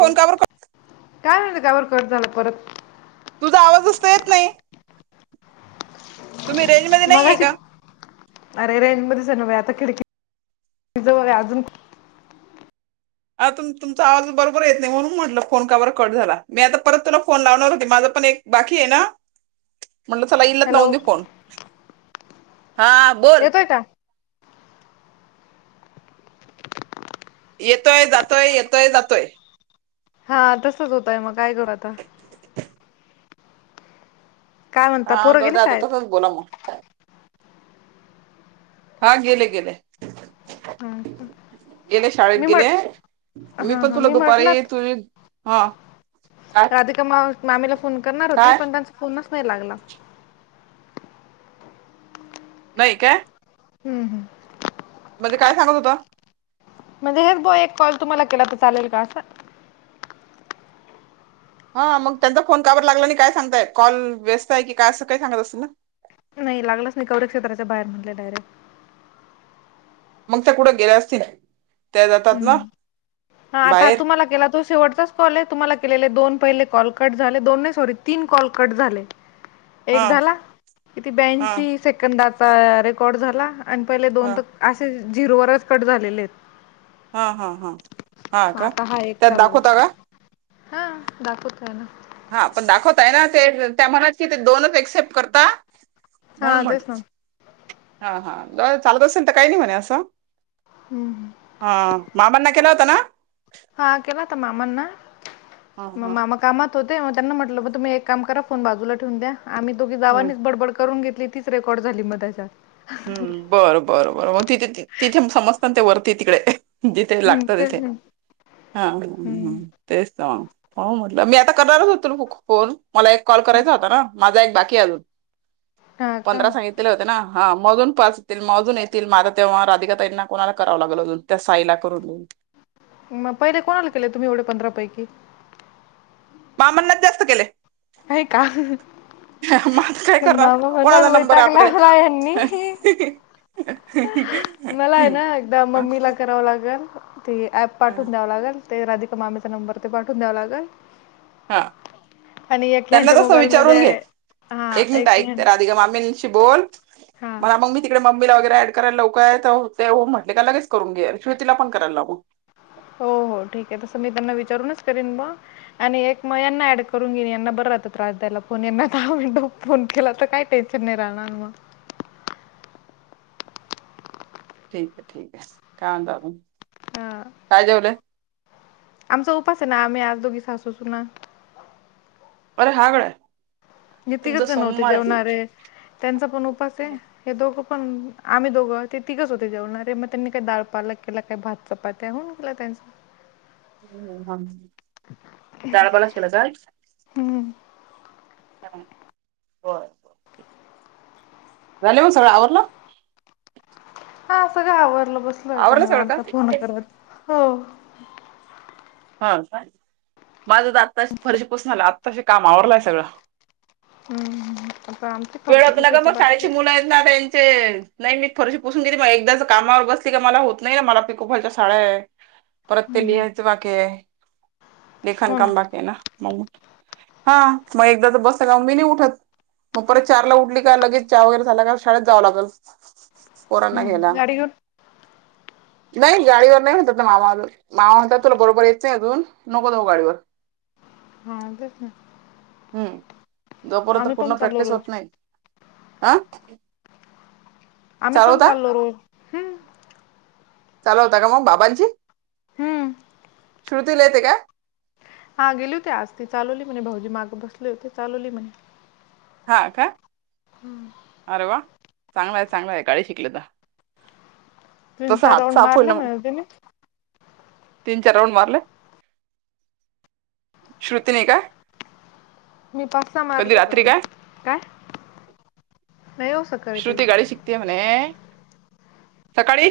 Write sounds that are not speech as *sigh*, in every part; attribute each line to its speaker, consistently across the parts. Speaker 1: हो,
Speaker 2: फोन का बर
Speaker 1: काय म्हणतलं काबर कट झाला परत....
Speaker 2: तुझा आवाजच तर येत नाही. तुम्ही रेंज मध्ये नाहीय
Speaker 1: मगाशी
Speaker 2: का?
Speaker 1: अरे, रेंज मध्येच नव्हे आता खिडकीजवळ अजून...
Speaker 2: आ तुमचा आवाज बरोबर येत नाही, म्हणून म्हटलं फोन काबर कट झाला. मी आता परत तुला फोन लावणार होते. माझ.... पण, एक बाकी आहे ना....
Speaker 1: *unintelligible*
Speaker 2: म्हणलं, चला इलत लाऊन
Speaker 1: हॅलो
Speaker 2: देऊ फोन... हा बोल.
Speaker 1: येतोय का
Speaker 2: येतोय - जातोय. येतोय - जातोय.
Speaker 1: हा, तसच होतय मग काय करू आता? काय म्हणता
Speaker 2: हा
Speaker 1: पोरं गेले
Speaker 2: जाऊदे आता
Speaker 1: शाळेत
Speaker 2: तसंच बोला मग... हा, गेले गेले...
Speaker 1: हा
Speaker 2: गेले. शाळेत
Speaker 1: मी म्हट
Speaker 2: गेले. मी
Speaker 1: हा
Speaker 2: पण
Speaker 1: हा
Speaker 2: तुला
Speaker 1: म्हटलं
Speaker 2: दुपारी तुझी... हा काय
Speaker 1: राधिका मामीला फोन करणार होती,
Speaker 2: काय
Speaker 1: पण त्यांचा फोनच नाही लागला.
Speaker 2: नाही का?
Speaker 1: हम्म हम्म...
Speaker 2: म्हणजे काय सांगत होता?
Speaker 1: म्हणजे हेच बुवा एक कॉल तुम्हाला केला तर चालेल का? असं...
Speaker 2: हा मग त्यांचा फोन काबर लागला नाही काय सांगतय कॉल व्यस्त आहे की, काय अस काही सांगत असतील ना..
Speaker 1: नाही. लागलाच नाही. कवरेज क्षेत्राच्या बाहेर म्हटले डायरेक्ट....
Speaker 2: मग त्या कुठं गेल्या असतील. त्या जातात ना
Speaker 1: हम्म. हा आता
Speaker 2: बाहेर
Speaker 1: तुम्हाला केला तो शेवटचाच कॉल आहे. तुम्हाला केलेले दोन... पहिले कॉल कट झाले. दोन नाही सॉरी तीन कॉल कट झाले.
Speaker 2: हा
Speaker 1: एक झाला. किती
Speaker 2: हा
Speaker 1: ब्यांशी सेकंदाचा रेकॉर्ड झाला. आणि पहिले
Speaker 2: हा
Speaker 1: दोन तर असेच झिरोवरच कट झालेले आहेत.
Speaker 2: हा हा हा हा
Speaker 1: मग
Speaker 2: का...
Speaker 1: आता एक
Speaker 2: त्यात
Speaker 1: चालल
Speaker 2: दाखवता का?
Speaker 1: हा दाखवत आहे ना..
Speaker 2: हा पण दाखवतय ना ते त्या म्हणात की ते दोनच एक्सेप्ट करता. म्हणून
Speaker 1: हा
Speaker 2: म्हट
Speaker 1: तेच ना
Speaker 2: हा हा ज चालत असेल तर काही नाही म्हणे असं.
Speaker 1: हम्म
Speaker 2: हा मामांना केला होता ना...
Speaker 1: हा केला होता मामांना
Speaker 2: हा
Speaker 1: मग
Speaker 2: हा
Speaker 1: मामा कामात... हो मग त्यांना म्हटलं मग तुम्ही एक काम करा फोन बाजूला ठेवून दया आम्ही दोघी
Speaker 2: हम्म
Speaker 1: जावानीच बडबड करून घेत..... तीच रेकॉर्ड झाली मग त्याच्यात...
Speaker 2: हम्म बरं बरं बरं मग तिथे तिथे समजता ते वरती तिकडे... जिथे
Speaker 1: हम्म
Speaker 2: लागतो तिथे
Speaker 1: तेच ना
Speaker 2: हा
Speaker 1: हम्म
Speaker 2: तेच सांग.. हो म्हटलं मी आता करणारच होतो फोन मला एक कॉल करायचा होता ना माझा एक बाकी आहे अजून....
Speaker 1: हा का
Speaker 2: पंधरा सांगितलेले होते ना हा मजून पास येतील म अजून येतील माझ तेव्हा राधिका ताईना कोणाला कराव लागल अजून त्या साईला करून देेऊन.
Speaker 1: मग पहिले कोणाला केले तुम्ही एवढे पंधरा पैकी...
Speaker 2: मामांना जास्त केले....
Speaker 1: हाय का?
Speaker 2: मग आता काय
Speaker 1: ते
Speaker 2: करणार
Speaker 1: मामा म्हणल
Speaker 2: कोणाचा नंबर
Speaker 1: वैताग
Speaker 2: आहे
Speaker 1: आणला यांनी
Speaker 2: आपल्याकडे
Speaker 1: मला आहे ना एकदा मम्मीला करावं लागल. ते ॲप पाठवून द्यावं लागल ते राधिका मामीचा नंबर ते पाठवून द्यावा लागल.
Speaker 2: हा त्यांना तस विचारून
Speaker 1: मोबाईलमध्ये
Speaker 2: घे
Speaker 1: हा
Speaker 2: एक मिनिट
Speaker 1: ह्यां
Speaker 2: ऐक राधिका मामी बोल
Speaker 1: हा
Speaker 2: मला मग मी तिकडे मम्मीला वगैरे ॲड करायला लवकय ते म्हटले का लगेच करून घे श्रुतीला पण करायला लाव.
Speaker 1: हो हो ठीक आहे तसं मी त्यांना विचारूनच करीन मग आणि एक मग यांना ऍड करून घेन यांना बर त्रास द्यायला फोन यांना म्हण फोन केला तर काही टेन्शन नाही राहणार मग. *inaudible*
Speaker 2: ठीक आहे ठीक आहे काय अज
Speaker 1: हा
Speaker 2: काय जेवलं?
Speaker 1: आमचा उपास आहे ना आम्ही आज दोघी सासू सुना.
Speaker 2: अरे हागळ
Speaker 1: हे तिघच जण होते जेवणारे त्यांचा पण उपास आहे हे दोघ पण आम्ही दोघं ते तिघच होते जेवणारे मग त्यांनी काही दाळ पालक केला काही भात चपात्या होऊन केला. *inaudible*
Speaker 2: ह दळ बला ला काय?
Speaker 1: हम्म
Speaker 2: झाले हो सगळं आवरलं?
Speaker 1: हा सगळं आवरलं बसलोय आता
Speaker 2: आवरलं सगळं का?
Speaker 1: निवांत फोन करत. हो
Speaker 2: हा माझं तर आत्ता फरशी पसून आला आत्ताशी काम आवरलंय सगळं.
Speaker 1: हम्म आता आमची
Speaker 2: वेळ
Speaker 1: परशी
Speaker 2: होत ना ग
Speaker 1: पुुसायची
Speaker 2: मग
Speaker 1: बाकी
Speaker 2: शाळेची
Speaker 1: आहे.
Speaker 2: मुलं आहेत ना त्यांचे नाही मी फरशी पुसून गेली म एकदा कामावर बसली का मला होत नाही ना मला पिकोफॉलच्या साड्या आहे. परत ते
Speaker 1: हम्म
Speaker 2: लिहाच बाके लेखण काम बाके ना म हा मग एकदा तर बसल ना मी नाही उठत. मग परत चारला उठली का लगेच चहा वगैरे झाला का शाळेत जावं लागल. पोरांना
Speaker 1: हम्म
Speaker 2: घ्यायला
Speaker 1: गाडी घेऊन
Speaker 2: नाही गाडीवर नाही होत मामा मामा म्हणतात तुला बरोबर येतं नाही अजून नको जाऊ गाडीवर.
Speaker 1: हा तेच ना.
Speaker 2: हम्म जो पर्यंत
Speaker 1: आम्ही पण
Speaker 2: पूर्ण
Speaker 1: चाललो
Speaker 2: प्रॅक्टिस होत
Speaker 1: रोज
Speaker 2: नाय
Speaker 1: आम्ही पण चाललो हो हम्.
Speaker 2: चालू होता का मग बाबाशीं
Speaker 1: हम्म
Speaker 2: श्रुतीला येते का?
Speaker 1: हा गेली होती आज ती चालवली म्हणे भाऊजी माग बसले होते चालवली म्हणे.
Speaker 2: हा का आरे वा. चांगला आहे चांगला आहे गाडी शिकली तर
Speaker 1: तीन
Speaker 2: तस
Speaker 1: चार
Speaker 2: हात
Speaker 1: राऊंड
Speaker 2: साफू
Speaker 1: मारले
Speaker 2: ना.
Speaker 1: म्हणे तिने
Speaker 2: तीन चार राऊंड मारलं श्रुतीनी का?
Speaker 1: मी पाच सहा मारलो जाऊन काय? नाही हो सकाळी ते
Speaker 2: श्रुती गाडी शिकते म्हणे सकाळी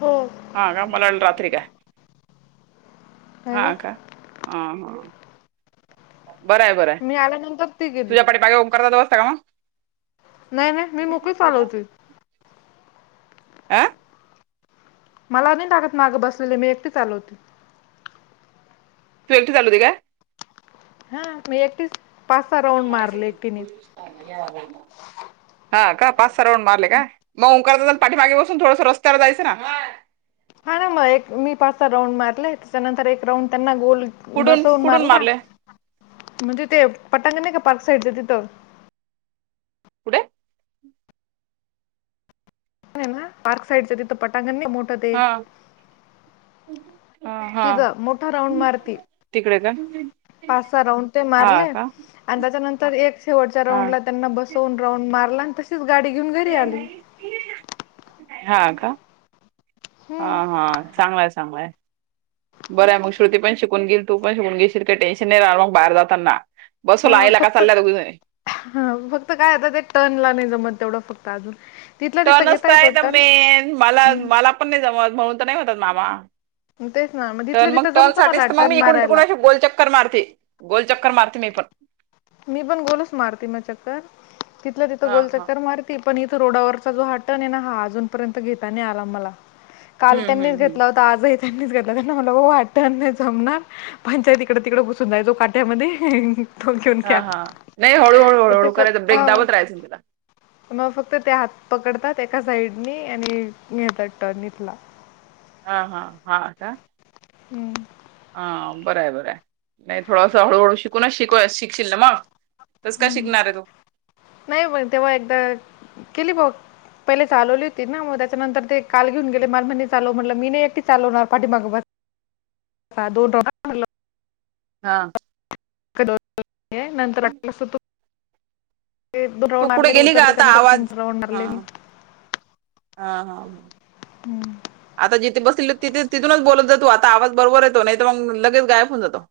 Speaker 1: हो
Speaker 2: हा का मला न रात्री काय.
Speaker 1: नाही
Speaker 2: हा का
Speaker 1: नाही
Speaker 2: हं हं. बरं आहे बरं आहे
Speaker 1: मी आल्यानंतर ती गेली
Speaker 2: तुझ्या पाठी मागे उम करत असता का मग
Speaker 1: नाही, नाही मी मोकळी चालवते.
Speaker 2: अं
Speaker 1: मला नाही लागत मागं बसलेले मी एकटीच चालवते.
Speaker 2: तू एकटी चालवतेय काय?
Speaker 1: हा मी एकटीच पाच सहा
Speaker 2: म
Speaker 1: राऊंड
Speaker 2: मा
Speaker 1: मारले
Speaker 2: सिटी
Speaker 1: एकटीने
Speaker 2: पोलीसान या लागला. हा का पाच सहा राऊंड मारले का मग ओंकार दादा न पाठीमागे बसून थोडस रस्त्यावर जायचं ना.
Speaker 1: हा ना म एक मी पाच सहा राउंड मारले त्याच्यानंतर एक राउंड त्यांना गोल
Speaker 2: कुठून
Speaker 1: बसवुन
Speaker 2: कुठून
Speaker 1: मारला
Speaker 2: मारले
Speaker 1: म्हणजे ते पटांंगण नाही का पार्क साईड च तिथं.
Speaker 2: कुठे?
Speaker 1: पार्क साईडच तिथं पटांगण नाही मोठं ते.
Speaker 2: हा अ हा
Speaker 1: तिथं मोठा राऊंड मारती.
Speaker 2: तिकडे का
Speaker 1: पाच सहा राऊंड ते
Speaker 2: हा
Speaker 1: मारलेच.
Speaker 2: का
Speaker 1: आणि त्याच्यानंतर एक शेवटच्या
Speaker 2: हा
Speaker 1: राऊंड ला त्यांना बसवून राऊंड मारला. तशीच गाडी घेऊन घरी आली.
Speaker 2: हा का? हा हा चांगल आहे चांगल आहे. बरं आहे मग श्रुती पण शिकून घेईल, तू पण शिकून घेशील काही टेन्शन नाही राह मग बाहेर जातांना.
Speaker 1: हा फक्त ह फक्त काय व्हत ते टर्न ला नाही जमत. तेवढं फक्त अजुन.
Speaker 2: टर्न आहेस त मेन मला, मला पण नाही जमत म्हणून तर नाही म्हणतात मामा.
Speaker 1: तेच ना
Speaker 2: तर
Speaker 1: तिथलं
Speaker 2: मग
Speaker 1: तिथं
Speaker 2: टर्न
Speaker 1: जमतं मला
Speaker 2: साठीच तर मग
Speaker 1: टर्न
Speaker 2: मी इकडून
Speaker 1: मारायला.
Speaker 2: तिकडुन अशी गोलचक्कर मारते. गोलचक्कर मारते मी पण.
Speaker 1: मी पण गोलच मारती मग चक्कर. तिथल्या तिथं
Speaker 2: हा हा
Speaker 1: गोलचक्कर मारतीये. पण इथं रोडावरचा जो हा टर्न आहे ना हा अजूनपर्यंत घेता नाही आला मला. काल
Speaker 2: हम्म
Speaker 1: त्यांनीच
Speaker 2: हम्म हम्म
Speaker 1: घेतला होता आजही त्यांनीच घेतला त्यांना म्हटलं ओ हा टर्न नाही जमणार, पंचायत इकडे तिकडे घुसून जाय चो काट्यामध्ये थोडक्यात
Speaker 2: हा, हा नाही हळूहळू हळूहळू करायच ब्रेक
Speaker 1: हा
Speaker 2: दाबत राहायचं तिला.
Speaker 1: मग फक्त ते हात पकडतात एका साइडनी आणिे नेतात टर्न इथला.
Speaker 2: हा हा हा का
Speaker 1: हम्म.
Speaker 2: हा बरय बरं आहे नाही थोडस हळूहळू शिकूनच शिक शिकशील ना मग. तस काय
Speaker 1: हम्म
Speaker 2: शिकणार आहे तू
Speaker 1: नाही मग तेव्हा एकदा केली भाउ पहिले चालवली होती ना मग. त्याच्यानंतर ते काल घेऊन गेले मला म्हणे चालव म्हटलं मी नाही एकटी चालवणार, पाठीमाग बसा हा दो *unintelligible* म्हणलं.
Speaker 2: हा.
Speaker 1: *unintelligible* नंतर ऐकलस तु
Speaker 2: तू कुठ गेली का
Speaker 1: उतर
Speaker 2: आता
Speaker 1: त्याच्यानंतर तीन
Speaker 2: आवाज
Speaker 1: राऊंड
Speaker 2: हां
Speaker 1: मारले मी
Speaker 2: हा हा. आता जिथे बसल तिथ तिथूनच बोलत जातो आता आवाज बरोबर येतो, नाही तर मग लगेच गायब होऊन जातो.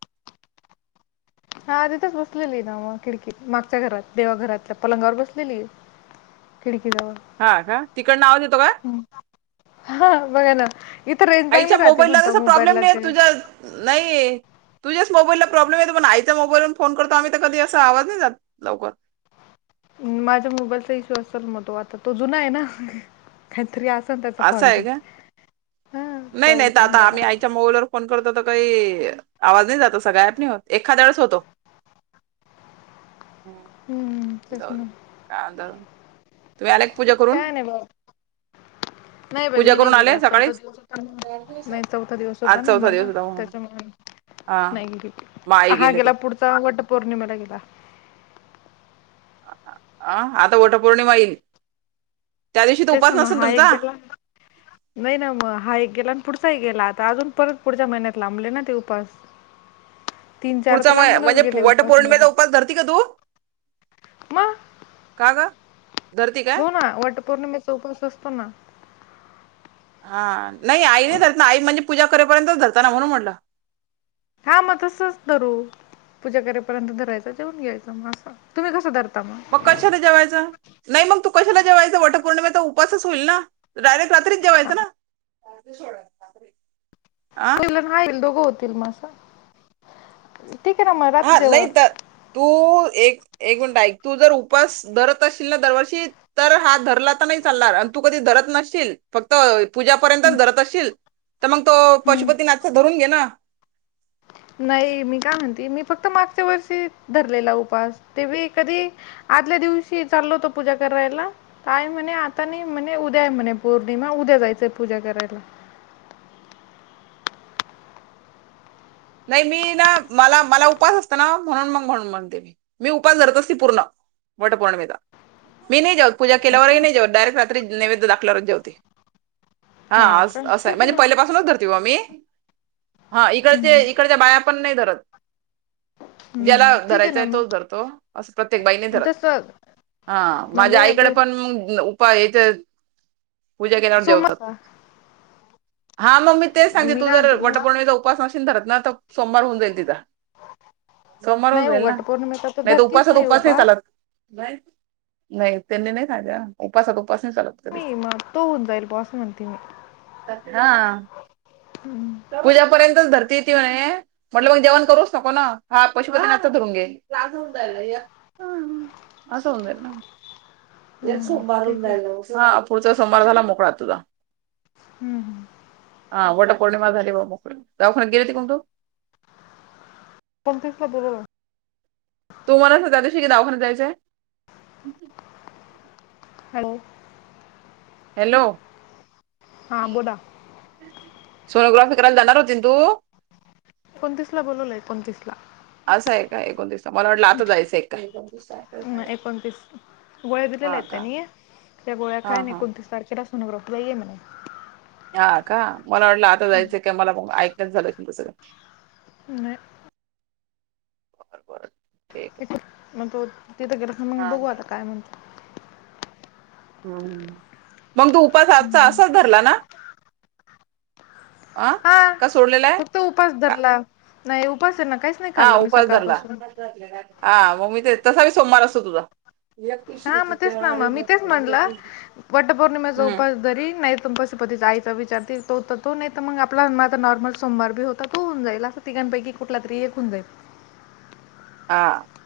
Speaker 1: हा तिथंच बसलेली ना मग खिडकीत मागच्या घरात देवा घरातल्या पलंगावर बसलेली आहे. खिड
Speaker 2: हा का. तिकडन आवाज येतो का?
Speaker 1: हम्म. हा बघा ना इथं रेंज चांगली
Speaker 2: आईच्या
Speaker 1: राहते
Speaker 2: मोबाईल ला
Speaker 1: म्हणता
Speaker 2: तसा प्रॉब्लेम
Speaker 1: मोबाईलला
Speaker 2: नाही
Speaker 1: ते
Speaker 2: तुझ्या नाही तुझ्याच मोबाईलला प्रॉब्लेम येतो पण आईच्या मोबाईलवर फोन करतो आम्ही तर कधी अस आवाज नाही जात लवकर.
Speaker 1: माझ्या मोबाईलचा इशू असेल म तो आता तो जुना आहे ना. काहीतरी अस
Speaker 2: असं आहे काय, नाही नाही तर
Speaker 1: प्रॉब्लेम
Speaker 2: आता
Speaker 1: त्याला
Speaker 2: आम्ही आईच्या मोबाईलवर फोन करतो तर काही, आवाज नाही जात असा गायब नाही होत. एखाद्या वेळेस होतो. हम्म.
Speaker 1: हम तेच
Speaker 2: जाऊ दे
Speaker 1: ना.
Speaker 2: काय म्हणता तुम्ही आल्या का पुजा करून?
Speaker 1: काय नाही बाबा *inaudible* नाही बाई
Speaker 2: पूजा
Speaker 1: मी नाही
Speaker 2: करून
Speaker 1: गेले,
Speaker 2: आले
Speaker 1: आज चौथा
Speaker 2: सकाळीच
Speaker 1: दिवस होता ना. नाही चौथा दिवस
Speaker 2: आज
Speaker 1: होता ना
Speaker 2: चौथा
Speaker 1: मला
Speaker 2: दिवस होता म्हणून
Speaker 1: त्याच्यामुळे
Speaker 2: हा
Speaker 1: नाही गेली.
Speaker 2: मग आई
Speaker 1: हा
Speaker 2: गेले
Speaker 1: गेला
Speaker 2: ते
Speaker 1: पुढचा वट पौर्णिमेला गेला.
Speaker 2: अ आता वटपौर्णिमा येईल. त्या दिवशी तर
Speaker 1: तेच
Speaker 2: उपास
Speaker 1: ना मग
Speaker 2: नसेल
Speaker 1: हा एक
Speaker 2: तुमचा
Speaker 1: गेला. नाही ना मग हा एक गेला आणि पुढ चाहि गेला. आता अजून परत पुढच्या महिन्यात लांबले ना ते उपास. तीन चार
Speaker 2: पुढचा
Speaker 1: तर
Speaker 2: महिना
Speaker 1: लांबूनच
Speaker 2: म्हणजे
Speaker 1: गेले उपास माझे
Speaker 2: वटपौर्णिमेचा उपास धरती का तु?
Speaker 1: मग
Speaker 2: का ग? धरती काय
Speaker 1: हो ना वटपौर्णिमेचा उपवास असतो ना.
Speaker 2: हा नाही आई नाही धरत आई म्हणजे पुजा करेपर्यंतच धरतना म्हणून म्हटलं.
Speaker 1: हा मग तसच धरू. पूजा करेपर्यंत धरायंच जेऊन घ्याच मग, असं तुम्ही कसं धरता?
Speaker 2: मग कशाला जेवायचं? नाही मग तु कशाला जेवायच? वटपौर्णिमेचा उपासच होईल ना? डायरेक्ट- रात्री
Speaker 1: हा.
Speaker 2: जेवायचं ना? आ
Speaker 1: ला ना येईल दोघं होतील माझ *unintelligible*
Speaker 2: हा नाही तर तु एक एक मिनिट एक, तु जर उपास धरत असशील ना दरवर्षी तर हा धरला तर नाही चालणार आणि तु कधी धर धरत नशील फक्त पुजा पर्यंतच
Speaker 1: हम्म,
Speaker 2: धरत असशील, तर मग तो पशुपतीनाथचा धरून घे ना
Speaker 1: *unintelligible* अन ऎंटिलेजेबल नाही मी काय म्हणते, मी फक्त मागच्या वर्षी धरलेला उपास ते बी कधी आदल्या दिवशी चाल होत पुजा करायलाय आई म्हणे आता नाही, म्हणे उद्या म्हणे पौर्णिमा उद्या जायच. ते पुजा करायला.
Speaker 2: नाही मी ना, मला मला उपास असतं ना, म्हणून मग म्हणून म्हणते मी मी उपास धरत असते पुर्ण वटपौर्णिमेला. मी- पुजा
Speaker 1: हो का
Speaker 2: केल्यावरही नाहीे जेवत, डायरेक्ट रात्री नैवेद्य दाखल्यावरच जेवते. हा
Speaker 1: का
Speaker 2: असं आहे
Speaker 1: ठीक
Speaker 2: म्हणजे
Speaker 1: ना
Speaker 2: पहिल्यापासुनच धरते ओ बा मी हा इकडे ते
Speaker 1: हम्म,
Speaker 2: इकडच्या बाया पण नाही धरत. ज्याला
Speaker 1: हम्म. ठीक आहे ना
Speaker 2: धरायचाय तोच
Speaker 1: मग
Speaker 2: धरतो, असं प्रत्येक बाई धरत.
Speaker 1: तसं
Speaker 2: हा माझ्या
Speaker 1: म्हणजे
Speaker 2: आईकडे पण
Speaker 1: प-
Speaker 2: मग पप्पा यांच्यात पुजा केल्यावर जेवतात.
Speaker 1: सोमवार
Speaker 2: हा मग मी तेच सांगते तु
Speaker 1: काय
Speaker 2: जर
Speaker 1: म्हणते मग
Speaker 2: वटपौर्णिमेचा उपास नाशीन धरत ना, तर सोमवार होऊन जाईल तिचा. सोमवार हो
Speaker 1: नाही
Speaker 2: जाईल ना,
Speaker 1: वट पौर्णिमेचा
Speaker 2: नाही तर
Speaker 1: धरतीच
Speaker 2: उपासात
Speaker 1: मी
Speaker 2: उपास नाही चालत. *unintelligible* अन ऎंटिलेजेबल *unintelligible* उपवास नाही चालत कधी?
Speaker 1: मी मग तो होऊन जाईल बुवा असं म्हणते मी
Speaker 2: हा.
Speaker 1: हम्म,
Speaker 2: पुज्या पर्यंतच धर ते ती म्हणे म्हटल मग जेवण करूच नको ना, हा पशुपतीनाथचाच धरून घे.
Speaker 1: *unintelligible* अन ऎंटिलेजेबल
Speaker 2: पास होऊन जाईलना. ते
Speaker 1: हम्म,
Speaker 2: सोमवार होऊन
Speaker 1: ठीक
Speaker 2: जाय, ह पुढचा सोमवार झाला मोकळा तुझा.
Speaker 1: हम्म.
Speaker 2: हा वटपौर्णिमा झाली बा मोकळी. दवाखान्यात गेलती का तु?
Speaker 1: *unintelligible* अन ऎंटिलेजेबलर
Speaker 2: तु मला त्या दिवशी क दवाखान्यात जायचंय *unintelligible*
Speaker 1: हाळो?
Speaker 2: हॅलो?
Speaker 1: हा बोला.
Speaker 2: सोनोग्राफी करायला जाणार होती न तू?
Speaker 1: एकोणतीसला ला बोललेय, एकोणतीसला.
Speaker 2: काय एकोणतीस *unintelligible* मला वाटलं आता जायचंय काय?
Speaker 1: नाही, एकोणतीस गोळ्या दिलेल्या
Speaker 2: हा
Speaker 1: आहेत
Speaker 2: का?
Speaker 1: त्यांनी त्या गोळ्या खाय
Speaker 2: हा
Speaker 1: आणि
Speaker 2: हा
Speaker 1: एकोणतीस तारखेला सोनोग्राफीला ये म्हणे.
Speaker 2: हा, का? मला वाटलं आता जायचंय काय, मला म ऐकयच झालं सगळं-
Speaker 1: नाही.
Speaker 2: बर बर.
Speaker 1: मग तो तिथं गेला ख मग
Speaker 2: हा
Speaker 1: बघू आता काय म्हणत.
Speaker 2: ह मग तो उपास आजचा असाच धरला ना? अ
Speaker 1: हा
Speaker 2: का सोडलेला आहे
Speaker 1: फक्त उपास
Speaker 2: का
Speaker 1: धरला नाही, उपास आहे न-
Speaker 2: हा उपास धरला, हा मग मी ते तसा बी सोमवार असतो तुझा-
Speaker 1: हा मग तेच ना म मी तेच म्हणलं- वटपौर्णिमेचा
Speaker 2: हम्म
Speaker 1: उपास धरीन नाही, तुप पतीचा *unintelligible* आईचा विचार त त तो नाही तर मग आपलाता नॉर्मल सोमवार बी होता, तो होऊन जाईल, असं तिकांपैकी कुठला तरी एक होऊन जाईल. *inaudible*
Speaker 2: हा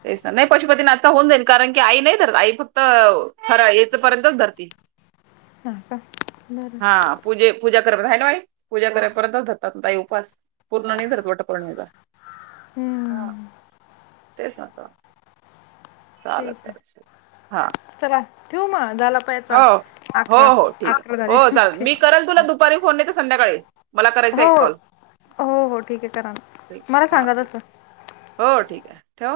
Speaker 2: ते नाही पशुपतीने आता होऊन जाईन, कारण की आई नाही धरत, आई फक्त खर येथपर्यंत धरती.
Speaker 1: हा का बरं
Speaker 2: हा पूजे पूजा *unintelligible* हाय न व आई? पूजा करे पर्यंत धरतात ताई उपवास, पूर्ण नाही धरत वटपौर्णिमेचा.
Speaker 1: हम्म.
Speaker 2: तेच ना चालल,
Speaker 1: ठीक आहे
Speaker 2: चालल हा
Speaker 1: चला ठेवू मग झाला
Speaker 2: हो
Speaker 1: पायाचा
Speaker 2: हो
Speaker 1: अकरा
Speaker 2: हो ठीक आहे,
Speaker 1: अकरा झाले
Speaker 2: हो चालेल मी
Speaker 1: ठीक
Speaker 2: करल तुला दुपारी फोन नाहीतर संध्याकाळी. मला करायचा
Speaker 1: हो
Speaker 2: एक कॉल
Speaker 1: हो हो ठीक आहे करा ना, मला
Speaker 2: हा
Speaker 1: सांगा
Speaker 2: ठीक
Speaker 1: तस.
Speaker 2: हो ठीक आहे, ठेऊ?